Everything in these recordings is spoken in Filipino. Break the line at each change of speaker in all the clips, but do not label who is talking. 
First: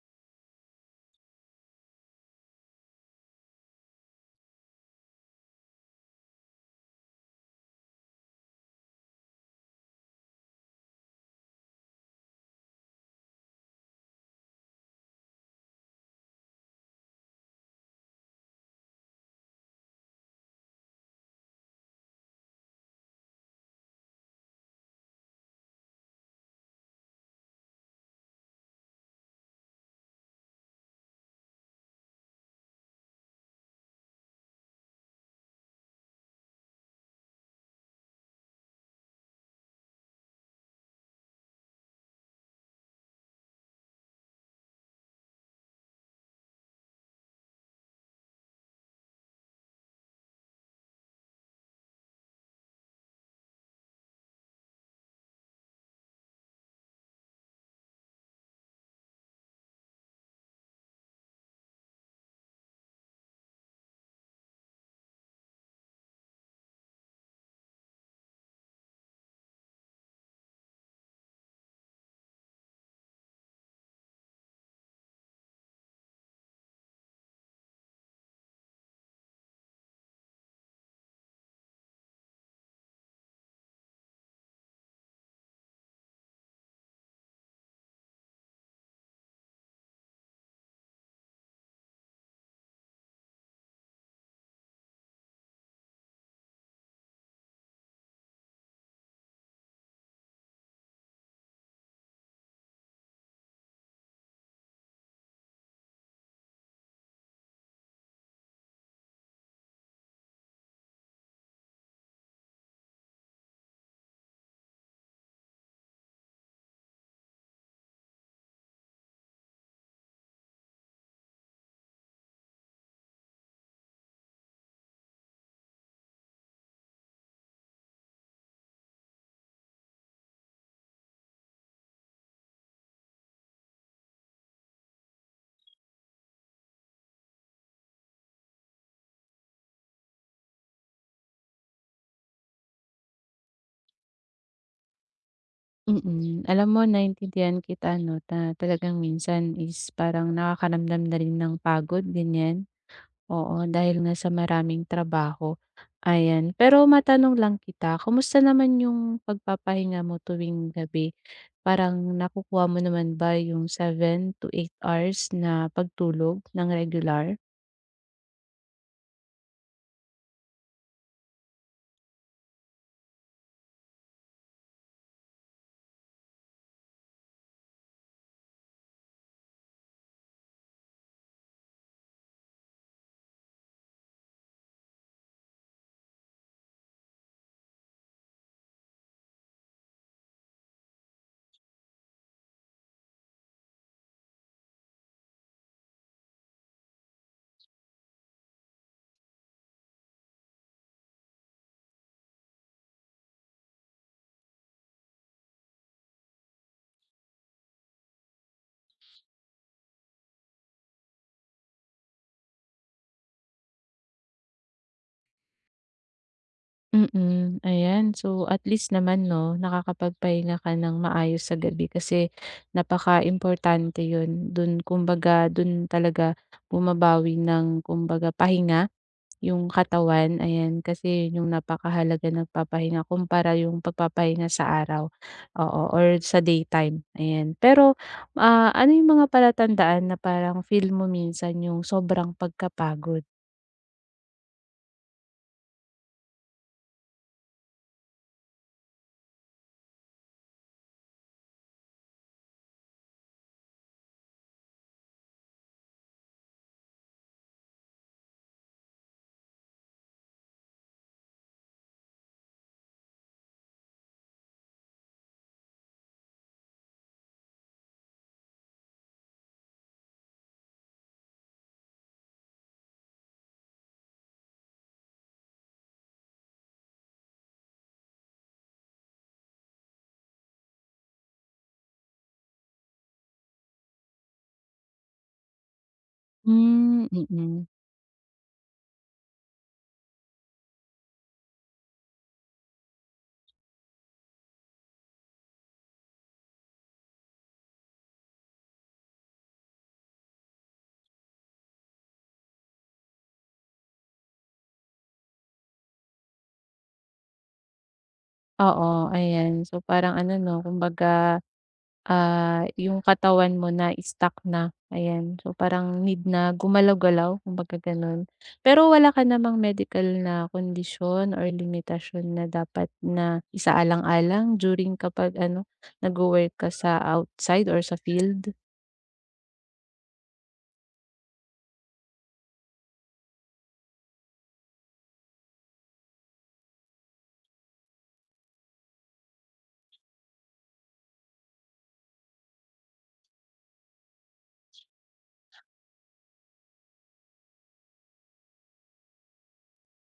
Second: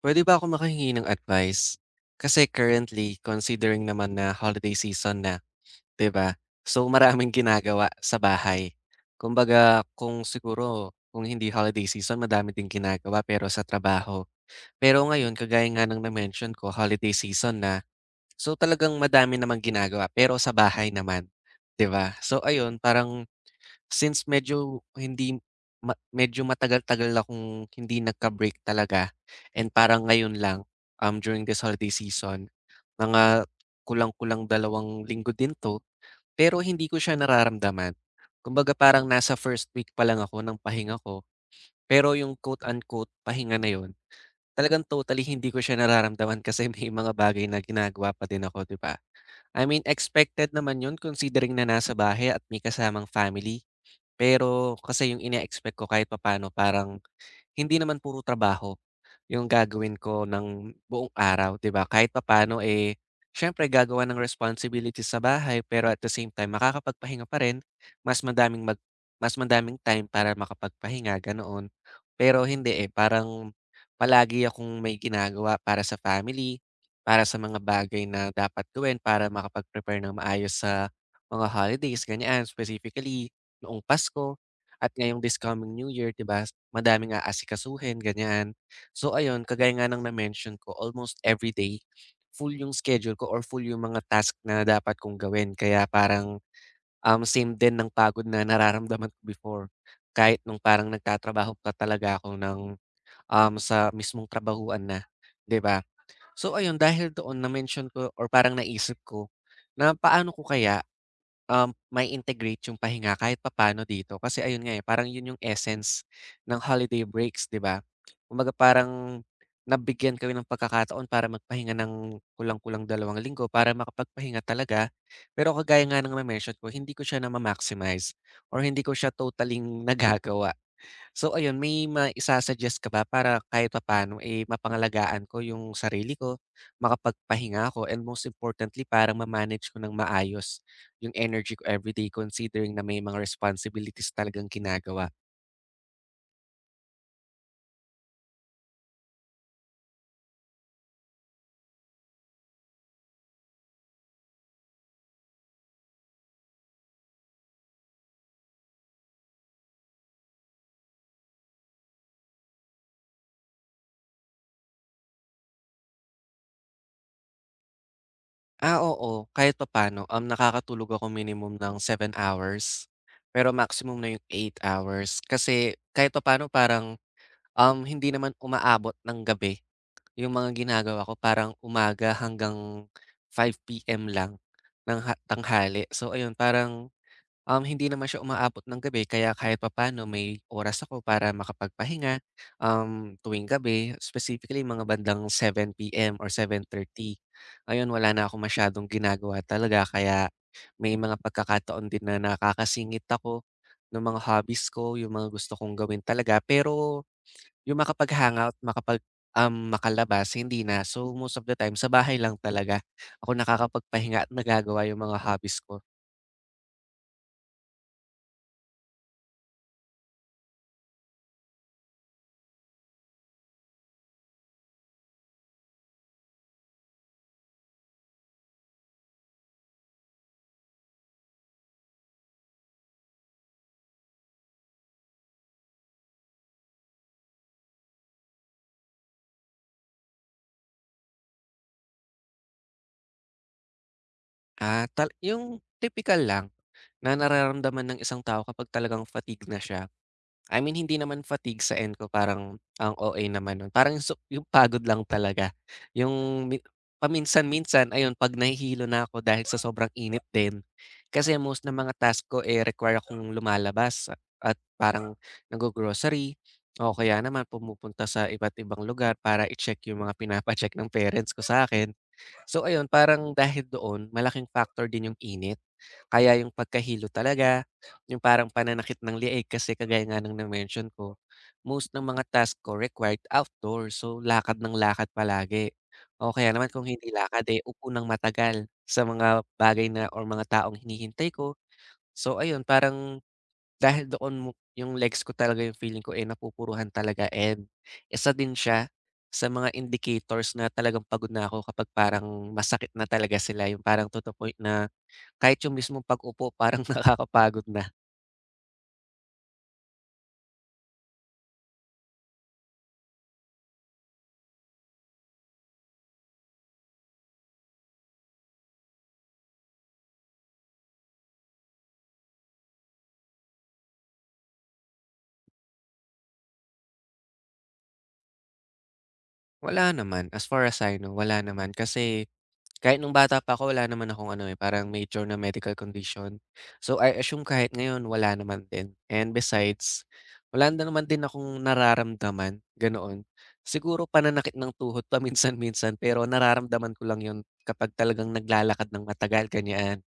Puwede ba ako makahingi ng advice? Kasi currently, considering naman na holiday season na, 'di ba? So, maraming ginagawa sa bahay. Kumbaga, kung siguro kung hindi holiday season, madami ding ginagawa pero sa trabaho. Pero ngayon, kagaya nga ng na-mention ko, holiday season na. So, talagang madami namang ginagawa pero sa bahay naman, 'di ba? So, ayun, parang since medyo hindi ma medyo matagal-tagal akong hindi nagka-break talaga, and parang ngayon lang, during this holiday season, mga kulang-kulang 2 linggo din 'to, pero hindi ko siya nararamdaman. Kumbaga parang nasa first week pa lang ako ng pahinga ko, pero yung quote unquote pahinga na yun, talagang totally hindi ko siya nararamdaman kasi may mga bagay na ginagawa pa din ako, 'di ba? I mean expected naman yun considering na nasa bahay at may kasamang family. Pero kasi yung ine-expect ko kahit papaano parang hindi naman puro trabaho. Yung gagawin ko ng buong araw, 'di ba? Kahit papaano, eh, syempre gagawa ng responsibilities sa bahay pero at the same time makakapagpahinga pa rin. Mas madaming mag mas madaming time para makapagpahinga, ganoon. Pero hindi, eh, parang palagi akong may ginagawa para sa family, para sa mga bagay na dapat gawin para makapag-prepare ng maayos sa mga holidays, ganyan. Specifically, noong Pasko at ngayong this coming New Year, 'di ba? Madaming aasikasuhin, ganyan. So ayun, kagaya nga ng na-mention ko, almost every day full yung schedule ko or full yung mga task na dapat kong gawin. Kaya parang same din ng pagod na nararamdaman ko before. Kahit nung parang nagtatrabaho pa talaga ako sa mismong trabahuan na, 'di ba? So ayun, dahil doon na-mention ko or parang naisip ko na paano ko kaya, mai-integrate yung pahinga kahit papaano dito. Kasi ayun nga, eh, parang yun yung essence ng holiday breaks, 'di ba? Kumbaga parang nabigyan kami ng pagkakataon para magpahinga ng kulang-kulang 2 linggo para makapagpahinga talaga. Pero kagaya nga ng na-mention ko, hindi ko siya nama-maximize or hindi ko siya totaling nagagawa. So ayun, may maisa-suggest ka ba para kahit papaano, eh, mapangalagaan ko yung sarili ko, makapagpahinga ako, and most importantly parang ma-manage ko ng maayos yung energy ko everyday considering na may mga responsibilities talagang ginagawa?
Mm. Alam mo naintindihan kita 'no, talagang minsan is parang nakakaramdam na rin ng pagod, ganyan. Oo, dahil nga sa maraming trabaho, ayan. Pero matanong lang kita, kumusta naman yung pagpapahinga mo tuwing gabi? Parang nakukuha mo naman ba yung 7 to 8 hours na pagtulog ng regular?
Ah, oo, kahit papaano, nakakatulog ako minimum ng 7 hours, pero maximum na yung 8 hours. Kasi kahit papaano parang, hindi naman umaabot ng gabi. Yung mga ginagawa ko parang umaga hanggang 5 p.m. lang ng ha tanghali. So ayun, parang, hindi naman siya umaabot ng gabi kaya kahit papaano may oras ako para makapagpahinga, tuwing gabi, specifically mga bandang 7 p.m. or 7:30. Ayun, wala na akong masyadong ginagawa talaga kaya may mga pagkakataon din na nakakasingit ako ng mga hobbies ko, yung mga gusto kong gawin talaga. Pero yung makapag-hangout, makalabas, hindi na. So, most of the time sa bahay lang talaga ako nakakapagpahinga at nagagawa yung mga hobbies ko.
Mm, ayan. So, at least naman 'no, nakakapagpahinga ka ng maayos sa gabi kasi napakaimportante 'yun. Do'n kumbaga dun talaga bumabawi ng kumbaga pahinga 'yung katawan, ayan. Kasi 'yun 'yung napakahalaga nagpapahinga kumpara 'yung pagpapahinga sa araw, oo, or sa daytime, ayan. Pero, ano 'yung mga palatandaan na parang feel mo minsan 'yung sobrang pagkapagod?
Ah, yung tipikal lang na nararamdaman ng isang tao kapag talagang fatigue na siya. I mean hindi naman fatigue sa end ko, parang ang OA naman nun, parang su yung pagod lang talaga. Yung mi paminsan-minsan ayun 'pag nahihilo na ako dahil sa sobrang init din, kasi most ng mga task ko, eh, require akong lumalabas, at parang naggo-grocery o kaya naman pumupunta sa iba't ibang lugar para i-check yung mga pinapa-check ng parents ko sa akin. So ayun, parang dahil doon malaking factor din yung init. Kaya yung pagkahilo talaga, yung parang pananakit ng liig kasi kagaya nga ng na-mention ko, most ng mga task ko required outdoor. So lakad ng lakad palagi. O kaya naman kung
Hmm,
hindi lakad, eh,
mm.
upo ng matagal sa mga bagay na or mga taong hinihintay ko. So ayun, parang dahil doon mo yung legs ko talaga yung feeling ko, eh, napupuruhan talaga, and isa din siya sa mga indicators na talagang pagod na ako kapag parang masakit na talaga sila, yung parang to the point na kahit yung mismong pag-upo parang nakakapagod na.
Oo, ayan. So, parang ano 'no, kumbaga, yung katawan mo na-stuck na, ayan. So, parang need na gumalaw-galaw, kumbaga gano'n. Pero wala ka namang medical na kondisyon or limitasyon na dapat na isaalang-alang during kapag ano, nagwo-work ka sa outside or sa field?
Wala naman, as far as I know, wala naman kasi. Kahit nung bata pa ako wala naman akong ano, eh, parang major na medical condition. So, I assume kahit ngayon wala naman din, and besides, wala na naman din akong nararamdaman, ganoon. Siguro pananakit ng tuhod paminsan-minsan pero nararamdaman ko lang 'yun kapag talagang naglalakad ng matagal, ganyan.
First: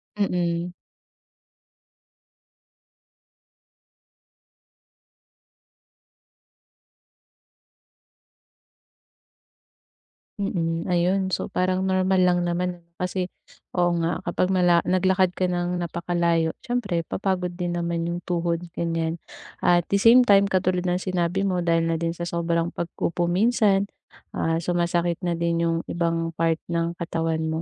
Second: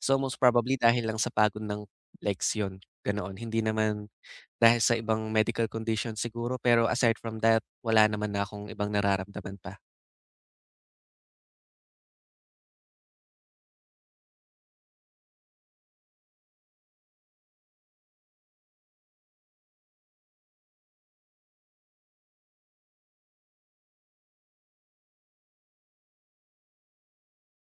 So, most
Mm.
probably dahil lang sa pagod ng legs 'yun, ganoon. Hindi naman dahil sa ibang medical condition siguro pero aside from that, wala naman na akong ibang nararamdaman pa.
Mm, ayun. So, parang normal lang naman ano, kasi oo nga kapag naglakad ka ng napakalayo siyempre papagod din naman yung tuhod, ganyan. At the same time katulad ng sinabi mo dahil na din sa sobrang minsan, sumasakit na din yung ibang part ng katawan mo.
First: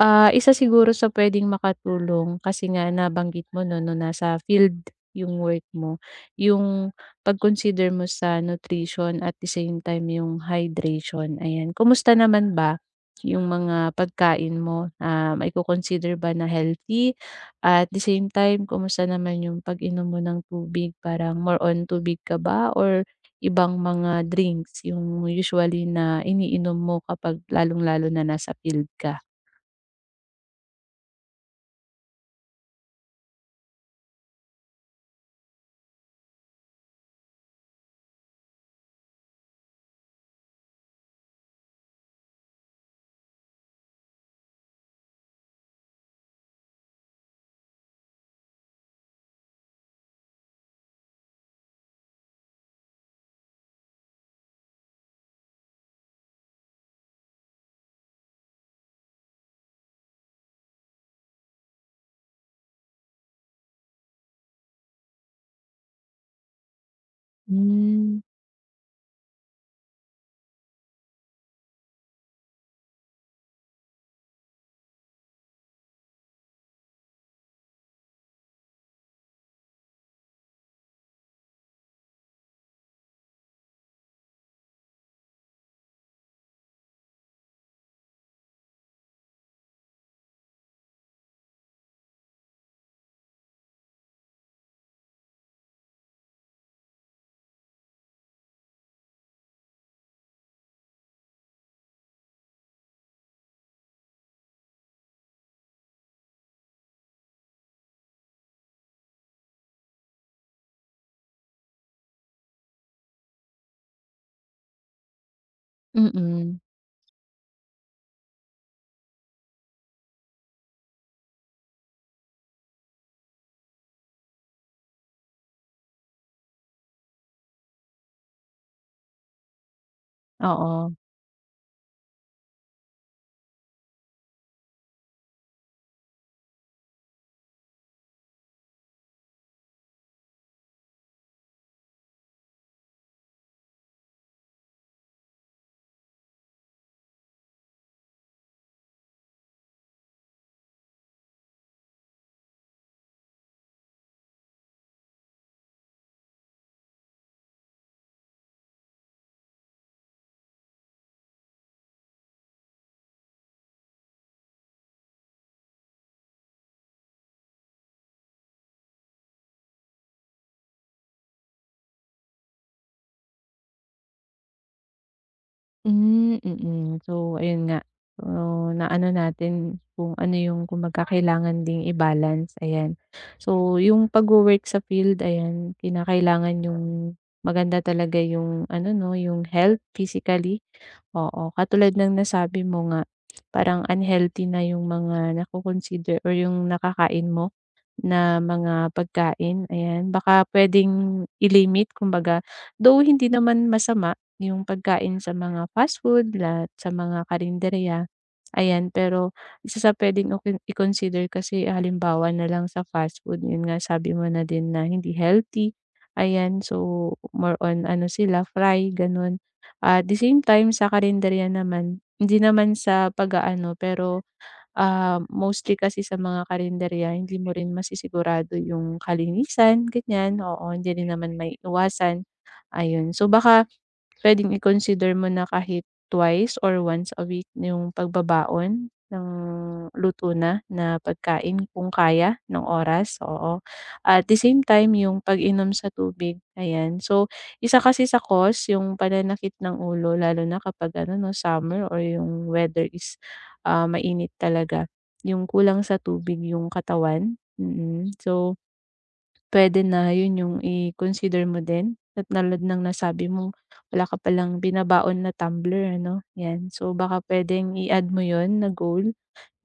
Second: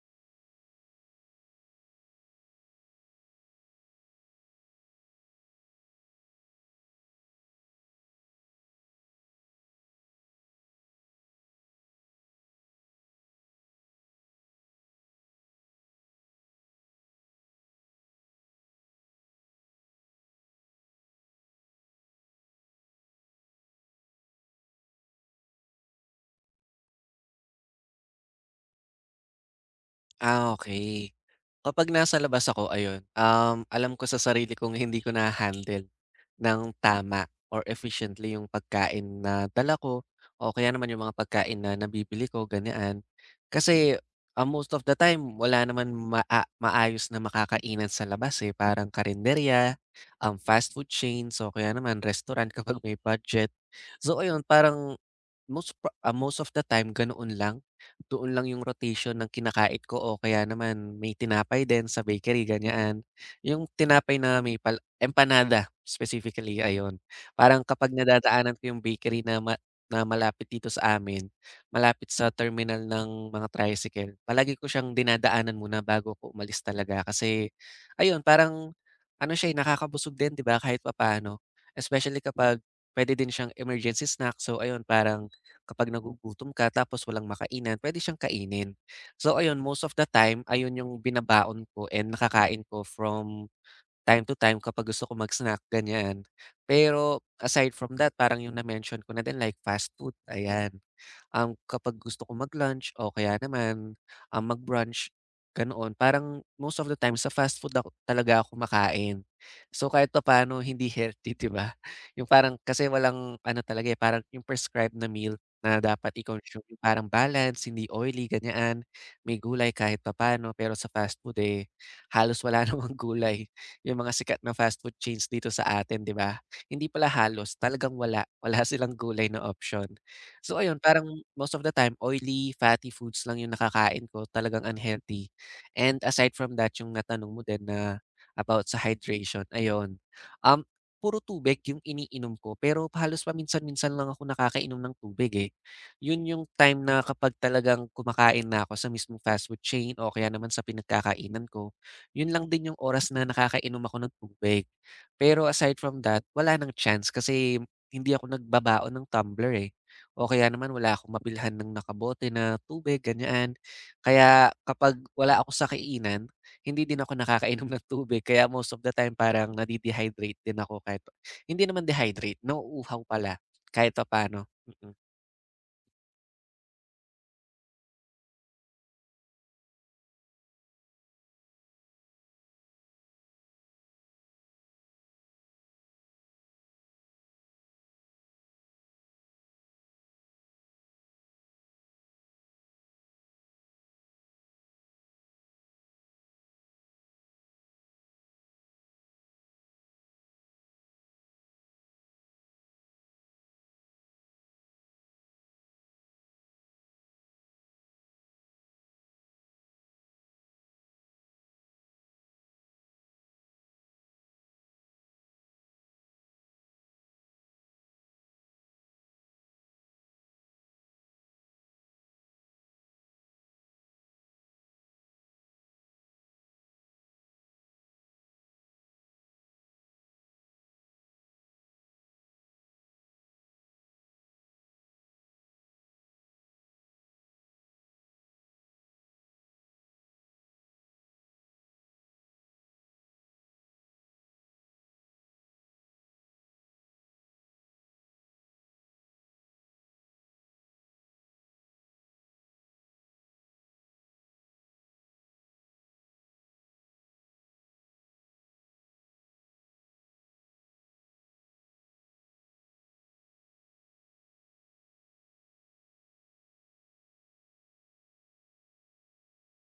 Isa siguro sa puwedeng makatulong kasi nga nabanggit mo 'no, no'ng nasa field yung work mo, yung pag-consider mo sa nutrition at the same time yung hydration, ayan. Kumusta naman ba yung mga pagkain mo, maiko-consider ba na healthy? At the same time, kumusta naman yung pag-inom mo ng tubig, parang more on tubig ka ba or ibang mga drinks yung usually na iniinom mo kapag lalong-lalo na nasa field ka?
Ah, okay. Kapag nasa labas ako ayun, alam ko sa sarili kong hindi ko na handle ng tama or efficiently yung pagkain na dala ko o kaya naman yung mga pagkain na nabibili ko ganyan. Kasi, ah, most of the time wala naman maayos na makakainan sa labas, eh, parang karenderya, fast food chains o kaya naman restaurant kapag may budget. So ayun, parang most of the time ganoon lang. Doon lang yung rotation ng kinakait ko o kaya naman may tinapay din sa bakery ganyan. Yung tinapay na may empanada specifically, ayon. Parang kapag
Hmm,
nadadaanan ko yung bakery na ma na malapit dito sa amin, malapit sa terminal ng mga tricycle, palagi ko siyang dinadaanan muna bago ko umalis talaga kasi ayun parang ano siya, eh, nakakabusog din, 'di ba, kahit papaano. Especially kapag pwede din siyang emergency snack, so ayun parang kapag nagugutom ka tapos walang makainan, pwede siyang kainin. So ayun, most of the time, ayun yung binabaon ko and nakakain ko from time to time kapag gusto ko mag-snack, ganyan. Pero aside from that, parang yung na-mention ko na din like fast food, ayan, kapag gusto ko mag-lunch o kaya naman, mag-brunch, ganoon. Parang most of the time sa fast food ako, talaga ako makain. So kahit pa paano hindi healthy, 'di ba? Yung parang kasi walang ano talaga, eh, parang yung prescribed na meal na dapat
mm.
i-consume, yung parang balance, hindi oily, ganyan. May gulay kahit pa paano pero sa fast food, eh, halos wala namang gulay. Yung mga sikat na fast food chains dito sa atin, di ba? Hindi pala halos, talagang wala. Wala silang gulay na option. So ayun,
Oo.
parang most of the time oily, fatty foods lang yung nakakain ko, talagang unhealthy. And aside from that, yung natanong mo din na about sa hydration, ayun. Um, Puro tubig yung iniinom ko pero halos paminsan-minsan lang ako nakakainom ng tubig, eh. Yun yung time na kapag talagang kumakain na ako sa mismong fast food chain o kaya naman sa pinagkakainan ko, yun lang din yung oras na nakakainom ako ng tubig. Pero aside from that, wala nang chance kasi hindi ako nagbabaon ng tumbler, eh. O kaya naman wala akong mabilhan ng nakabote na tubig, ganyan. Kaya kapag wala ako sa kainan, hindi din ako nakakainom ng tubig. Kaya most of the time parang din ako, kahit hindi naman dehydrate, nauuhaw pala kahit papaano. Mm. Mm.
Hmm, mm. So, ayun nga, so, naano natin kung ano yung kumbaga kailangan ding i-balance, ayan. So, yung pagwo-work sa field, ayan, kinakailangan yung maganda talaga yung ano 'no, yung health physically, oo. Katulad ng nasabi mo nga, parang unhealthy na yung mga nako-consider or yung nakakain mo. Na mga pagkain, ayan. Baka puwedeng i-limit kumbaga, though hindi naman masama yung pagkain sa mga fast food at sa mga karinderya, ayan. Pero isa sa puwedeng okon i-consider kasi halimbawa na lang sa fast food, yun nga sabi mo na din na hindi healthy, ayan. So, more on ano sila, fry, gano'n. At the same time sa karinderya naman, hindi naman sa pag-aano pero mostly kasi sa mga karenderya hindi mo rin masisigurado yung kalinisan, ganyan. Oo, hindi rin naman may maiiwasan, ayun. So, baka puwedeng i-consider mo na kahit twice or once a week na yung pagbabaon ng luto na na pagkain kung kaya ng oras, oo. At the same time yung pag-inom sa tubig, ayan. So, isa kasi sa cause yung pananakit ng ulo lalo na kapag ano 'no, summer or yung weather is, mainit talaga, yung kulang sa tubig yung katawan, mm. Mm. So, puwede na yun yung i-consider mo din at tulad ng nasabi mo wala ka palang binabaon na tumbler ano, 'yan. So baka puwedeng i-add mo yon na goal,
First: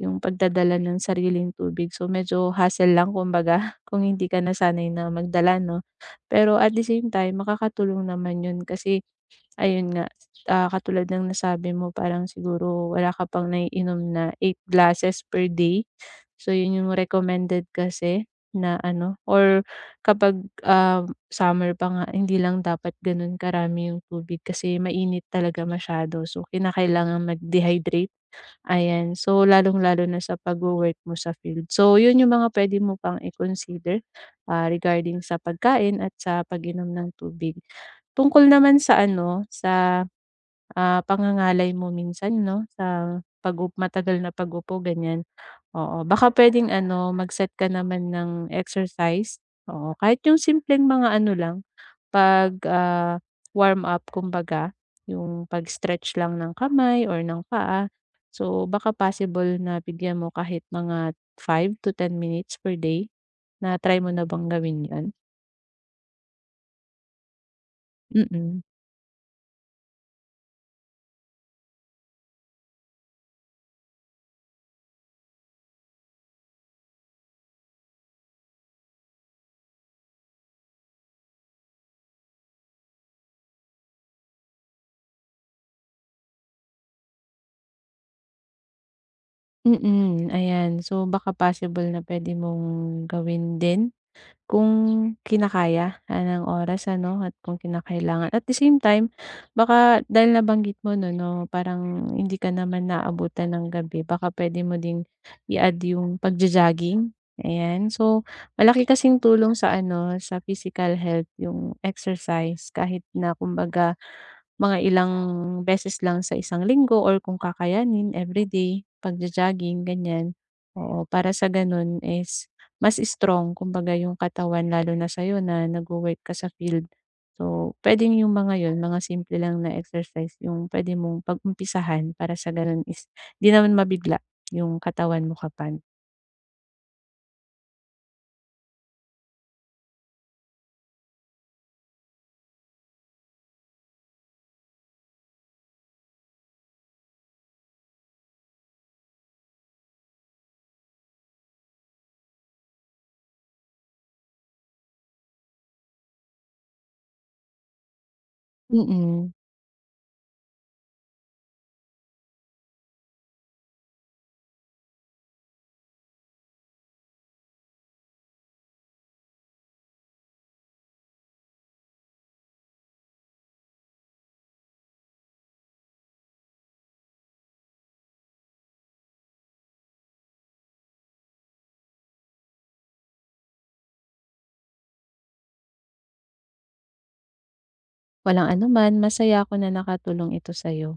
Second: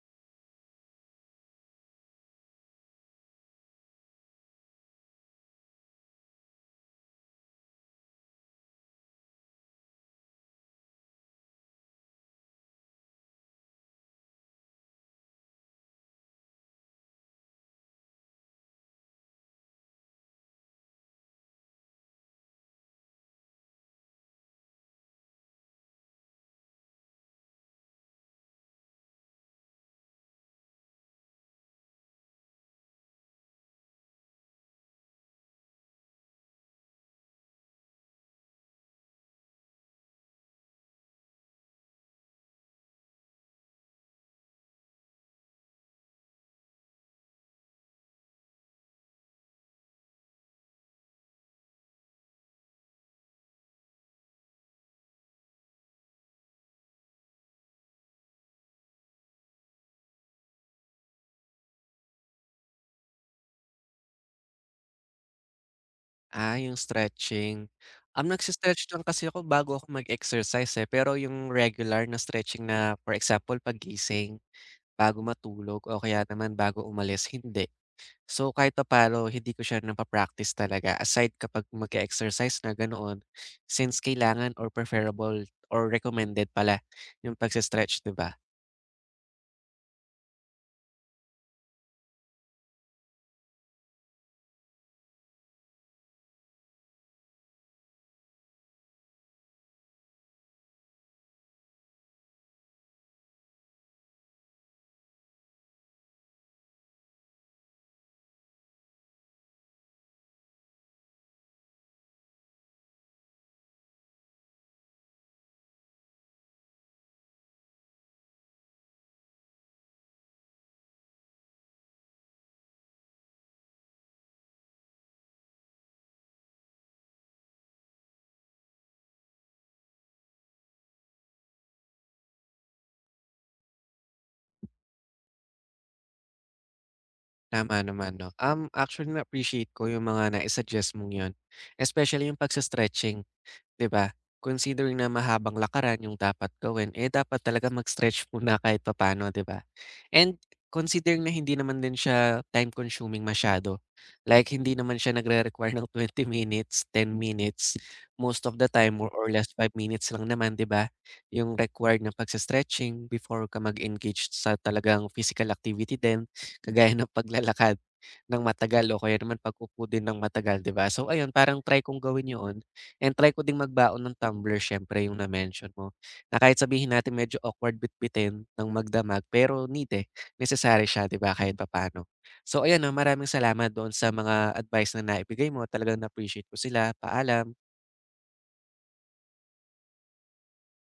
yung pagdadala ng sariling tubig. So medyo hassle lang kumbaga kung hindi ka nasanay na magdala 'no. Pero at the same time makakatulong naman yun kasi ayun nga, katulad ng nasabi mo parang siguro wala ka pang naiinom na 8 glasses per day. So, yun yung recommended kasi na ano or kapag, summer pa nga hindi lang dapat ganun karami yung tubig kasi mainit talaga masyado. So, kinakailangan mag-dehydrate, ayan. So, lalong-lalo na sa pagwo-work mo sa field. So, yun yung mga puwede mo pang i-consider, regarding sa pagkain at sa pag-inom ng tubig. Tungkol naman sa ano, sa pangangalay mo minsan 'no, sa pag matagal na pag-upo ganyan. Oo, baka puwedeng ano, mag-set ka naman ng exercise, oo, kahit yung simpleng mga ano lang, pag, warm up kumbaga, yung pag-stretch lang ng kamay or ng paa. So, baka possible na bigyan mo kahit mga 5 to 10 minutes per day. Na-try mo na bang gawin yun?
Ah, yung stretching.
Mm,
Um, nagse
mm,
lang kasi ako bago ako mag-exercise, eh. Pero yung regular na stretching na, for example, paggising, bago matulog o kaya naman bago umalis, hindi. So, kahit papaano hindi ko siya napa-practice talaga aside kapag mag exercise na ganoon, since kailangan or preferable or recommended pala yung pagse-stretch, 'di ba?
mm mm. Ayan. So, baka possible na puwede mong gawin din. Kung kinakaya ng oras ano at kung kinakailangan. At the same time baka dahil nabanggit mo 'no, parang hindi ka naman naabutan ng gabi baka pwede mo ding i-add yung pagjo-jogging, ayan. So, malaki kasing tulong sa ano, sa physical health yung exercise kahit na kumbaga mga ilang beses lang sa isang linggo or kung kakayanin everyday, pagjo-jogging ganyan. Oo, para sa ganun is mas strong kumbaga yung katawan lalo na sa'yo na nagwo-work ka sa field. So, puwedeng yung mga yun, mga simple lang na exercise yung puwede mong pag-umpisahan para sa ganun is 'di naman mabigla yung katawan mo kapag.
Tama naman, 'no. Actually na-appreciate ko yung mga nai-suggest mong yun, especially yung pagse-stretching, 'di ba? Considering na mahabang lakaran yung dapat gawin, eh, dapat talaga mag-stretch muna kahit papaano, 'di ba? And considering na hindi naman din siya time consuming masyado, like hindi naman siya nagre-require ng 20 minutes, 10 minutes, most of the time more
Mm.
or less 5 minutes lang naman, 'di ba, yung required na pagse-stretching before ka mag-engage sa talagang physical activity din, kagaya ng paglalakad ng matagal o kaya naman pag-upo din ng matagal, 'di ba? So ayun, parang try kong gawin 'yon and try ko ding magbaon ng tumbler siyempre yung na-mention mo, na kahit sabihin natin medyo awkward bitbitin ng magdamag pero need, eh, necessary siya, 'di ba, kahit papaano. So ayan, 'no, maraming salamat doon sa mga advice na naibigay mo. Talagang na-appreciate ko sila. Paalam.
Walang anuman, masaya ako na nakatulong ito sa'yo.